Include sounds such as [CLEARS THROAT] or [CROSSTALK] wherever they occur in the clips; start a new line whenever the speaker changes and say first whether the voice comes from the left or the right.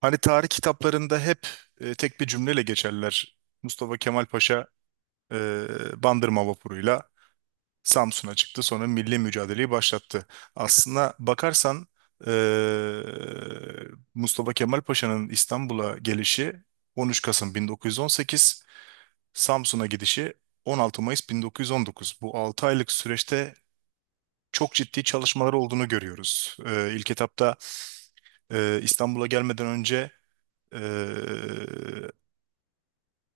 right: Hani tarih kitaplarında hep tek bir cümleyle geçerler. Mustafa Kemal Paşa e, Bandırma vapuruyla Samsun'a çıktı, sonra milli mücadeleyi başlattı. Aslına bakarsan e, Mustafa Kemal Paşa'nın İstanbul'a gelişi 13 Kasım 1918, Samsun'a gidişi 16 Mayıs 1919. Bu 6 aylık süreçte çok ciddi çalışmalar olduğunu görüyoruz. İlk etapta İstanbul'a gelmeden önce e,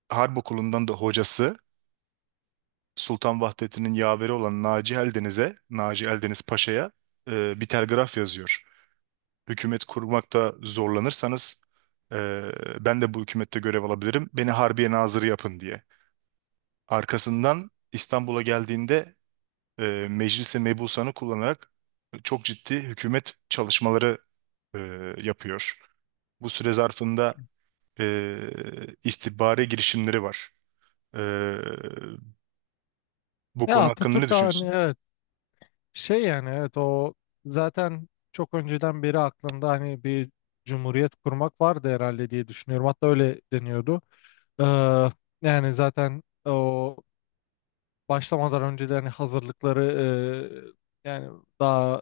right: Harp Okulu'ndan da hocası Sultan Vahdettin'in yaveri olan Naci Eldeniz'e, Naci Eldeniz Paşa'ya bir telgraf yazıyor. Hükümet kurmakta zorlanırsanız e, ben de bu hükümette görev alabilirim. Beni Harbiye Nazırı yapın diye. Arkasından İstanbul'a geldiğinde Meclis-i Mebusan'ı kullanarak çok ciddi hükümet çalışmaları e, yapıyor. Bu süre zarfında istihbari girişimleri var. E, bu
left: Ya
right: konu hakkında ne
left: Atatürk, hani,
right: düşünüyorsun?
left: evet, evet, o zaten çok önceden beri aklında, hani, bir cumhuriyet kurmak vardı herhalde diye düşünüyorum. Hatta öyle deniyordu. Ee, yani zaten o başlamadan önce de hani hazırlıkları yani daha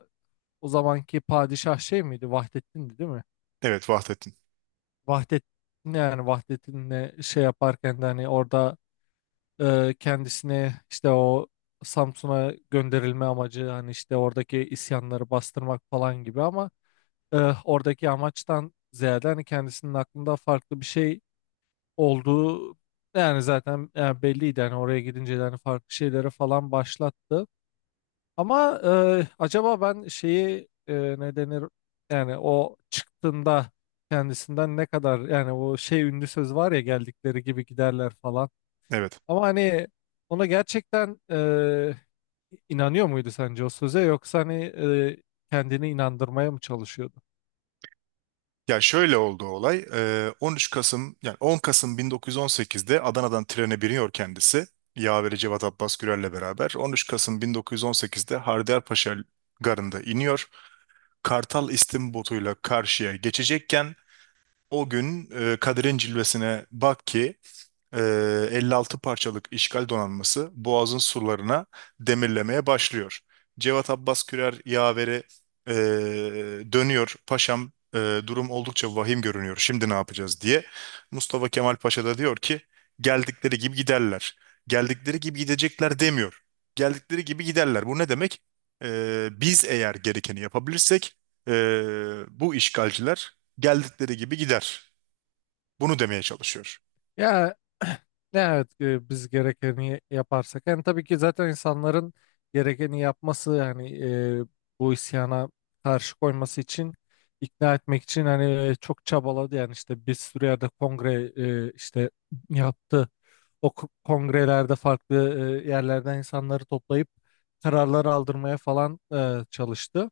left: o zamanki padişah şey miydi? Vahdettin'di değil mi?
right: Evet, Vahdettin.
left: Vahdet Yani Vahdettin'le şey yaparken de hani orada, kendisini, işte, o Samsun'a gönderilme amacı hani işte oradaki isyanları bastırmak falan gibi ama e, oradaki amaçtan ziyade hani kendisinin aklında farklı bir şey olduğu yani, zaten yani, belliydi hani, oraya gidince de hani farklı şeyleri falan başlattı. Ama acaba ben şeyi, ne denir yani, o çıktığında kendisinden ne kadar yani, o şey ünlü söz var ya, geldikleri gibi giderler falan.
right: Evet.
left: Ama hani ona gerçekten inanıyor muydu sence o söze, yoksa hani kendini inandırmaya mı çalışıyordu?
right: Ya şöyle oldu olay. 13 Kasım yani 10 Kasım 1918'de Adana'dan trene biniyor kendisi. Yaveri Cevat Abbas Gürel'le beraber. 13 Kasım 1918'de Haydarpaşa garında iniyor. Kartal istim botuyla karşıya geçecekken o gün Kadir'in cilvesine bak ki 56 parçalık işgal donanması Boğaz'ın surlarına demirlemeye başlıyor. Cevat Abbas Kürer yaveri e, dönüyor. Paşam, durum oldukça vahim görünüyor. Şimdi ne yapacağız diye. Mustafa Kemal Paşa da diyor ki geldikleri gibi giderler. Geldikleri gibi gidecekler demiyor. Geldikleri gibi giderler. Bu ne demek? Biz eğer gerekeni yapabilirsek e, bu işgalciler geldikleri gibi gider. Bunu demeye çalışıyor.
left: Ya [CLEARS THROAT] evet, biz gerekeni yaparsak yani, tabii ki, zaten insanların gerekeni yapması yani, bu isyana karşı koyması için, ikna etmek için hani çok çabaladı yani, işte bir sürü yerde kongre, işte, yaptı. Kongrelerde farklı yerlerden insanları toplayıp kararlar aldırmaya falan çalıştı.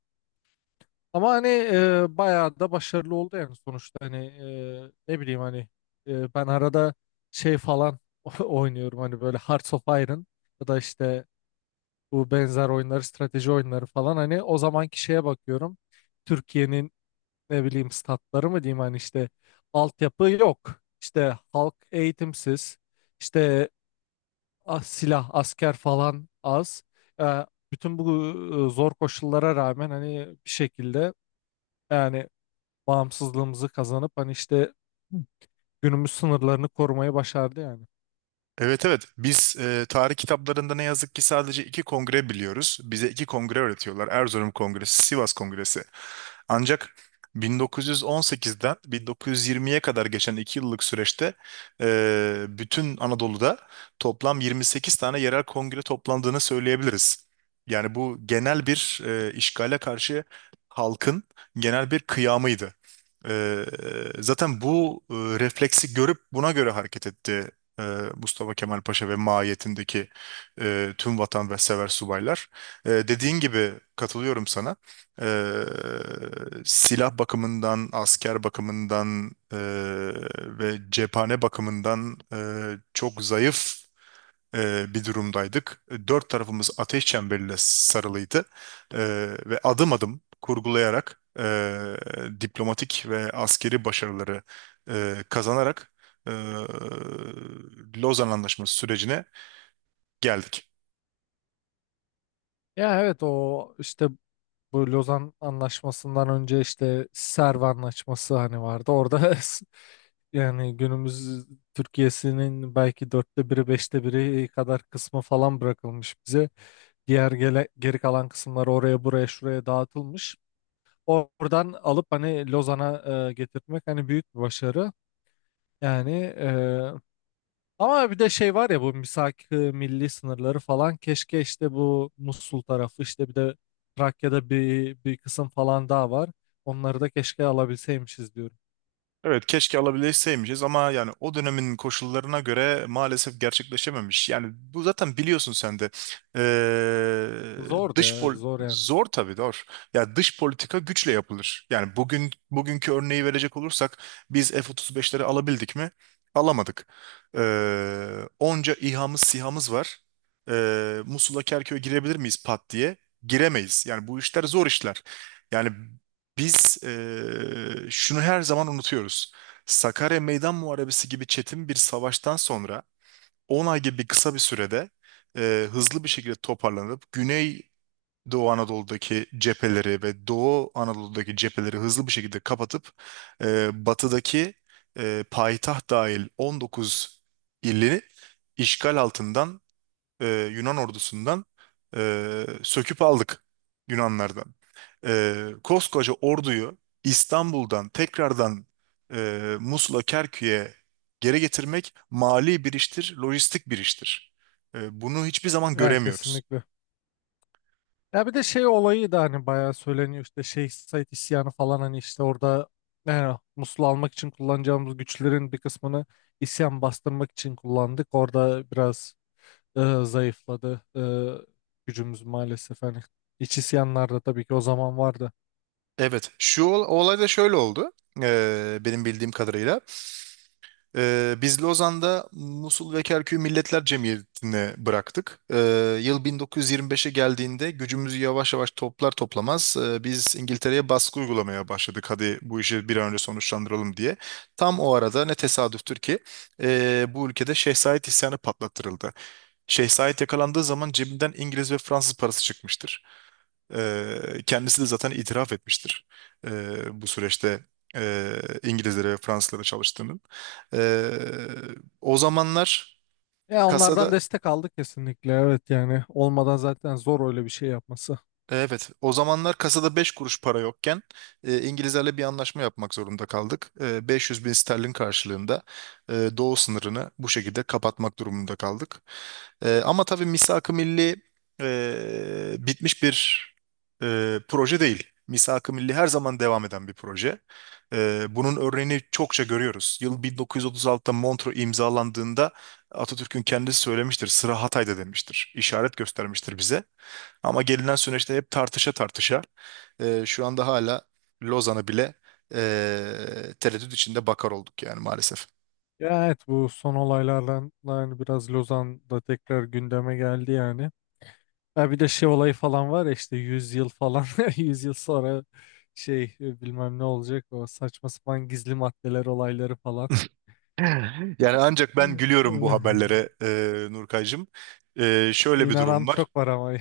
left: Ama hani bayağı da başarılı oldu yani, sonuçta hani, ne bileyim hani, ben arada şey falan [LAUGHS] oynuyorum hani, böyle Hearts of Iron ya da işte bu benzer oyunları, strateji oyunları falan, hani o zamanki şeye bakıyorum, Türkiye'nin ne bileyim statları mı diyeyim, hani işte altyapı yok, işte halk eğitimsiz, işte silah asker falan az. E, Bütün bu zor koşullara rağmen hani bir şekilde yani bağımsızlığımızı kazanıp hani işte günümüz sınırlarını korumayı başardı yani.
right: Evet, evet, biz tarih kitaplarında ne yazık ki sadece iki kongre biliyoruz. Bize iki kongre öğretiyorlar. Erzurum Kongresi, Sivas Kongresi. Ancak 1918'den 1920'ye kadar geçen iki yıllık süreçte bütün Anadolu'da toplam 28 tane yerel kongre toplandığını söyleyebiliriz. Yani bu genel bir, işgale karşı halkın genel bir kıyamıydı. E, zaten bu refleksi görüp buna göre hareket etti e, Mustafa Kemal Paşa ve maiyetindeki tüm vatansever subaylar. Dediğin gibi katılıyorum sana. E, silah bakımından, asker bakımından, ve cephane bakımından çok zayıf bir durumdaydık. Dört tarafımız ateş çemberiyle sarılıydı E, ve adım adım kurgulayarak diplomatik ve askeri başarıları kazanarak e, Lozan Anlaşması sürecine geldik.
left: Ya evet, o işte bu Lozan Anlaşması'ndan önce işte Serv Anlaşması hani vardı. Orada [LAUGHS] yani günümüz Türkiye'sinin belki dörtte biri, beşte biri kadar kısmı falan bırakılmış bize. Geri kalan kısımlar oraya buraya şuraya dağıtılmış. Oradan alıp hani Lozan'a getirtmek hani büyük bir başarı. Yani, ama bir de şey var ya, bu misak milli sınırları falan, keşke işte bu Musul tarafı, işte bir de Trakya'da bir kısım falan daha var. Onları da keşke alabilseymişiz diyorum.
right: Evet, keşke alabilseymişiz ama yani o dönemin koşullarına göre maalesef gerçekleşememiş. Yani bu zaten biliyorsun sen de.
left: Zordu
right: Dış
left: ya,
right: pol
left: zor yani.
right: zor tabii zor. Ya dış politika güçle yapılır. Yani bugün bugünkü örneği verecek olursak biz F-35'leri alabildik mi? Alamadık. Onca İHA'mız SİHA'mız var. Musul'a Kerkük'e girebilir miyiz pat diye? Giremeyiz. Yani bu işler zor işler. Yani biz şunu her zaman unutuyoruz. Sakarya Meydan Muharebesi gibi çetin bir savaştan sonra 10 ay gibi kısa bir sürede hızlı bir şekilde toparlanıp Güney Doğu Anadolu'daki cepheleri ve Doğu Anadolu'daki cepheleri hızlı bir şekilde kapatıp batıdaki payitaht dahil 19 ili işgal altından Yunan ordusundan söküp aldık Yunanlardan. Koskoca orduyu İstanbul'dan tekrardan Musul'a, Kerkük'e geri getirmek mali bir iştir, lojistik bir iştir. Bunu hiçbir zaman
left: Ya
right: göremiyoruz.
left: kesinlikle. Ya bir de şey olayı da hani bayağı söyleniyor, işte Şeyh Said isyanı falan, hani işte orada yani Musul'u almak için kullanacağımız güçlerin bir kısmını isyan bastırmak için kullandık. Orada biraz zayıfladı. Gücümüz maalesef, hani, iç isyanlarda tabii ki o zaman vardı.
right: Evet, şu olay da şöyle oldu. Benim bildiğim kadarıyla. Biz Lozan'da Musul ve Kerkük'ü Milletler Cemiyeti'ne bıraktık. Yıl 1925'e geldiğinde gücümüzü yavaş yavaş toplar toplamaz biz İngiltere'ye baskı uygulamaya başladık. Hadi bu işi bir an önce sonuçlandıralım diye. Tam o arada ne tesadüftür ki bu ülkede Şeh Said isyanı patlattırıldı. Şeh Said yakalandığı zaman cebinden İngiliz ve Fransız parası çıkmıştır. Kendisi de zaten itiraf etmiştir, bu süreçte İngilizlere ve Fransızlara çalıştığının. O zamanlar
left: Ya onlardan
right: kasada
left: destek aldık kesinlikle. Evet, yani olmadan zaten zor öyle bir şey yapması.
right: Evet, o zamanlar kasada 5 kuruş para yokken İngilizlerle bir anlaşma yapmak zorunda kaldık. 500 bin sterlin karşılığında doğu sınırını bu şekilde kapatmak durumunda kaldık. Ama tabii Misak-ı Milli bitmiş bir proje değil. Misak-ı Milli her zaman devam eden bir proje. Bunun örneğini çokça görüyoruz. Yıl 1936'da Montreux imzalandığında Atatürk'ün kendisi söylemiştir, sıra Hatay'da demiştir, işaret göstermiştir bize. Ama gelinen süreçte hep tartışa tartışa şu anda hala Lozan'ı bile tereddüt içinde bakar olduk yani maalesef.
left: Ya evet, bu son olaylardan yani biraz Lozan'da tekrar gündeme geldi yani. Ha bir de şey olayı falan var ya, işte 100 yıl falan [LAUGHS] 100 yıl sonra şey bilmem ne olacak, o saçma sapan gizli maddeler olayları falan.
right: [LAUGHS] Yani ancak ben gülüyorum bu
left: [LAUGHS]
right: haberlere, Nurkaycığım. Şöyle bir
left: İnanan
right: durum var.
left: çok var ama.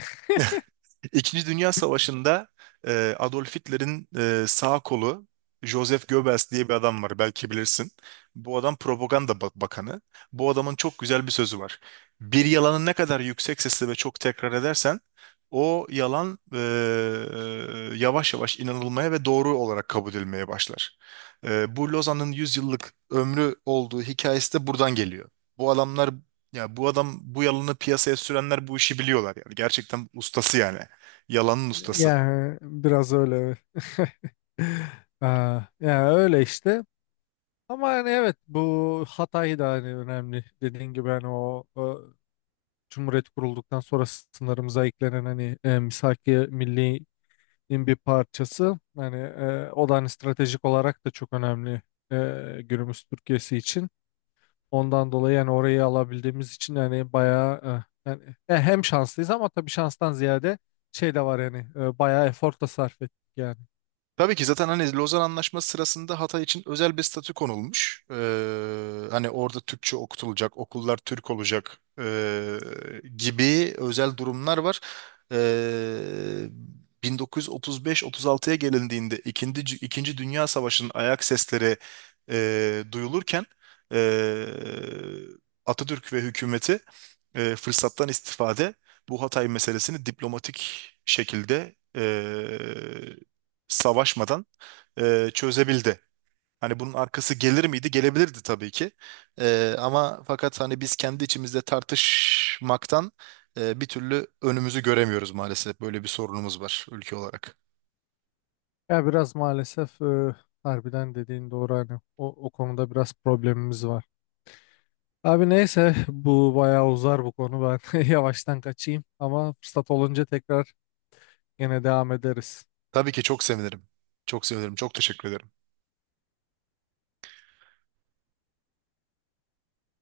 right: İkinci Dünya Savaşı'nda Adolf Hitler'in sağ kolu Joseph Goebbels diye bir adam var, belki bilirsin. Bu adam propaganda bakanı. Bu adamın çok güzel bir sözü var. Bir yalanı ne kadar yüksek sesle ve çok tekrar edersen o yalan yavaş yavaş inanılmaya ve doğru olarak kabul edilmeye başlar. Bu Lozan'ın 100 yıllık ömrü olduğu hikayesi de buradan geliyor. Bu adamlar bu adam, bu yalanı piyasaya sürenler, bu işi biliyorlar yani. Gerçekten ustası yani. Yalanın ustası.
left: Yani biraz öyle. [LAUGHS] Ya yani öyle işte. Ama hani evet, bu Hatay da hani önemli. Dediğin gibi hani o Cumhuriyet kurulduktan sonra sınırımıza eklenen, hani Misaki Milli'nin bir parçası. Hani o da hani stratejik olarak da çok önemli günümüz Türkiye'si için. Ondan dolayı yani orayı alabildiğimiz için yani bayağı, yani, hem şanslıyız, ama tabii şanstan ziyade şey de var yani, bayağı efor da sarf ettik yani.
right: Tabii ki zaten hani Lozan Anlaşması sırasında Hatay için özel bir statü konulmuş. Hani orada Türkçe okutulacak, okullar Türk olacak gibi özel durumlar var. Ee, 1935-36'ya gelindiğinde İkinci Dünya Savaşı'nın ayak sesleri duyulurken ee, Atatürk ve hükümeti fırsattan istifade bu Hatay meselesini diplomatik şekilde savaşmadan çözebildi. Hani bunun arkası gelir miydi? Gelebilirdi tabii ki. Ama fakat hani biz kendi içimizde tartışmaktan bir türlü önümüzü göremiyoruz maalesef. Böyle bir sorunumuz var ülke olarak.
left: Ya biraz maalesef harbiden dediğin doğru, hani o konuda biraz problemimiz var. Abi neyse, bu bayağı uzar bu konu, ben [LAUGHS] yavaştan kaçayım ama fırsat olunca tekrar yine devam ederiz.
right: Tabii ki çok sevinirim. Çok sevinirim. Çok teşekkür ederim.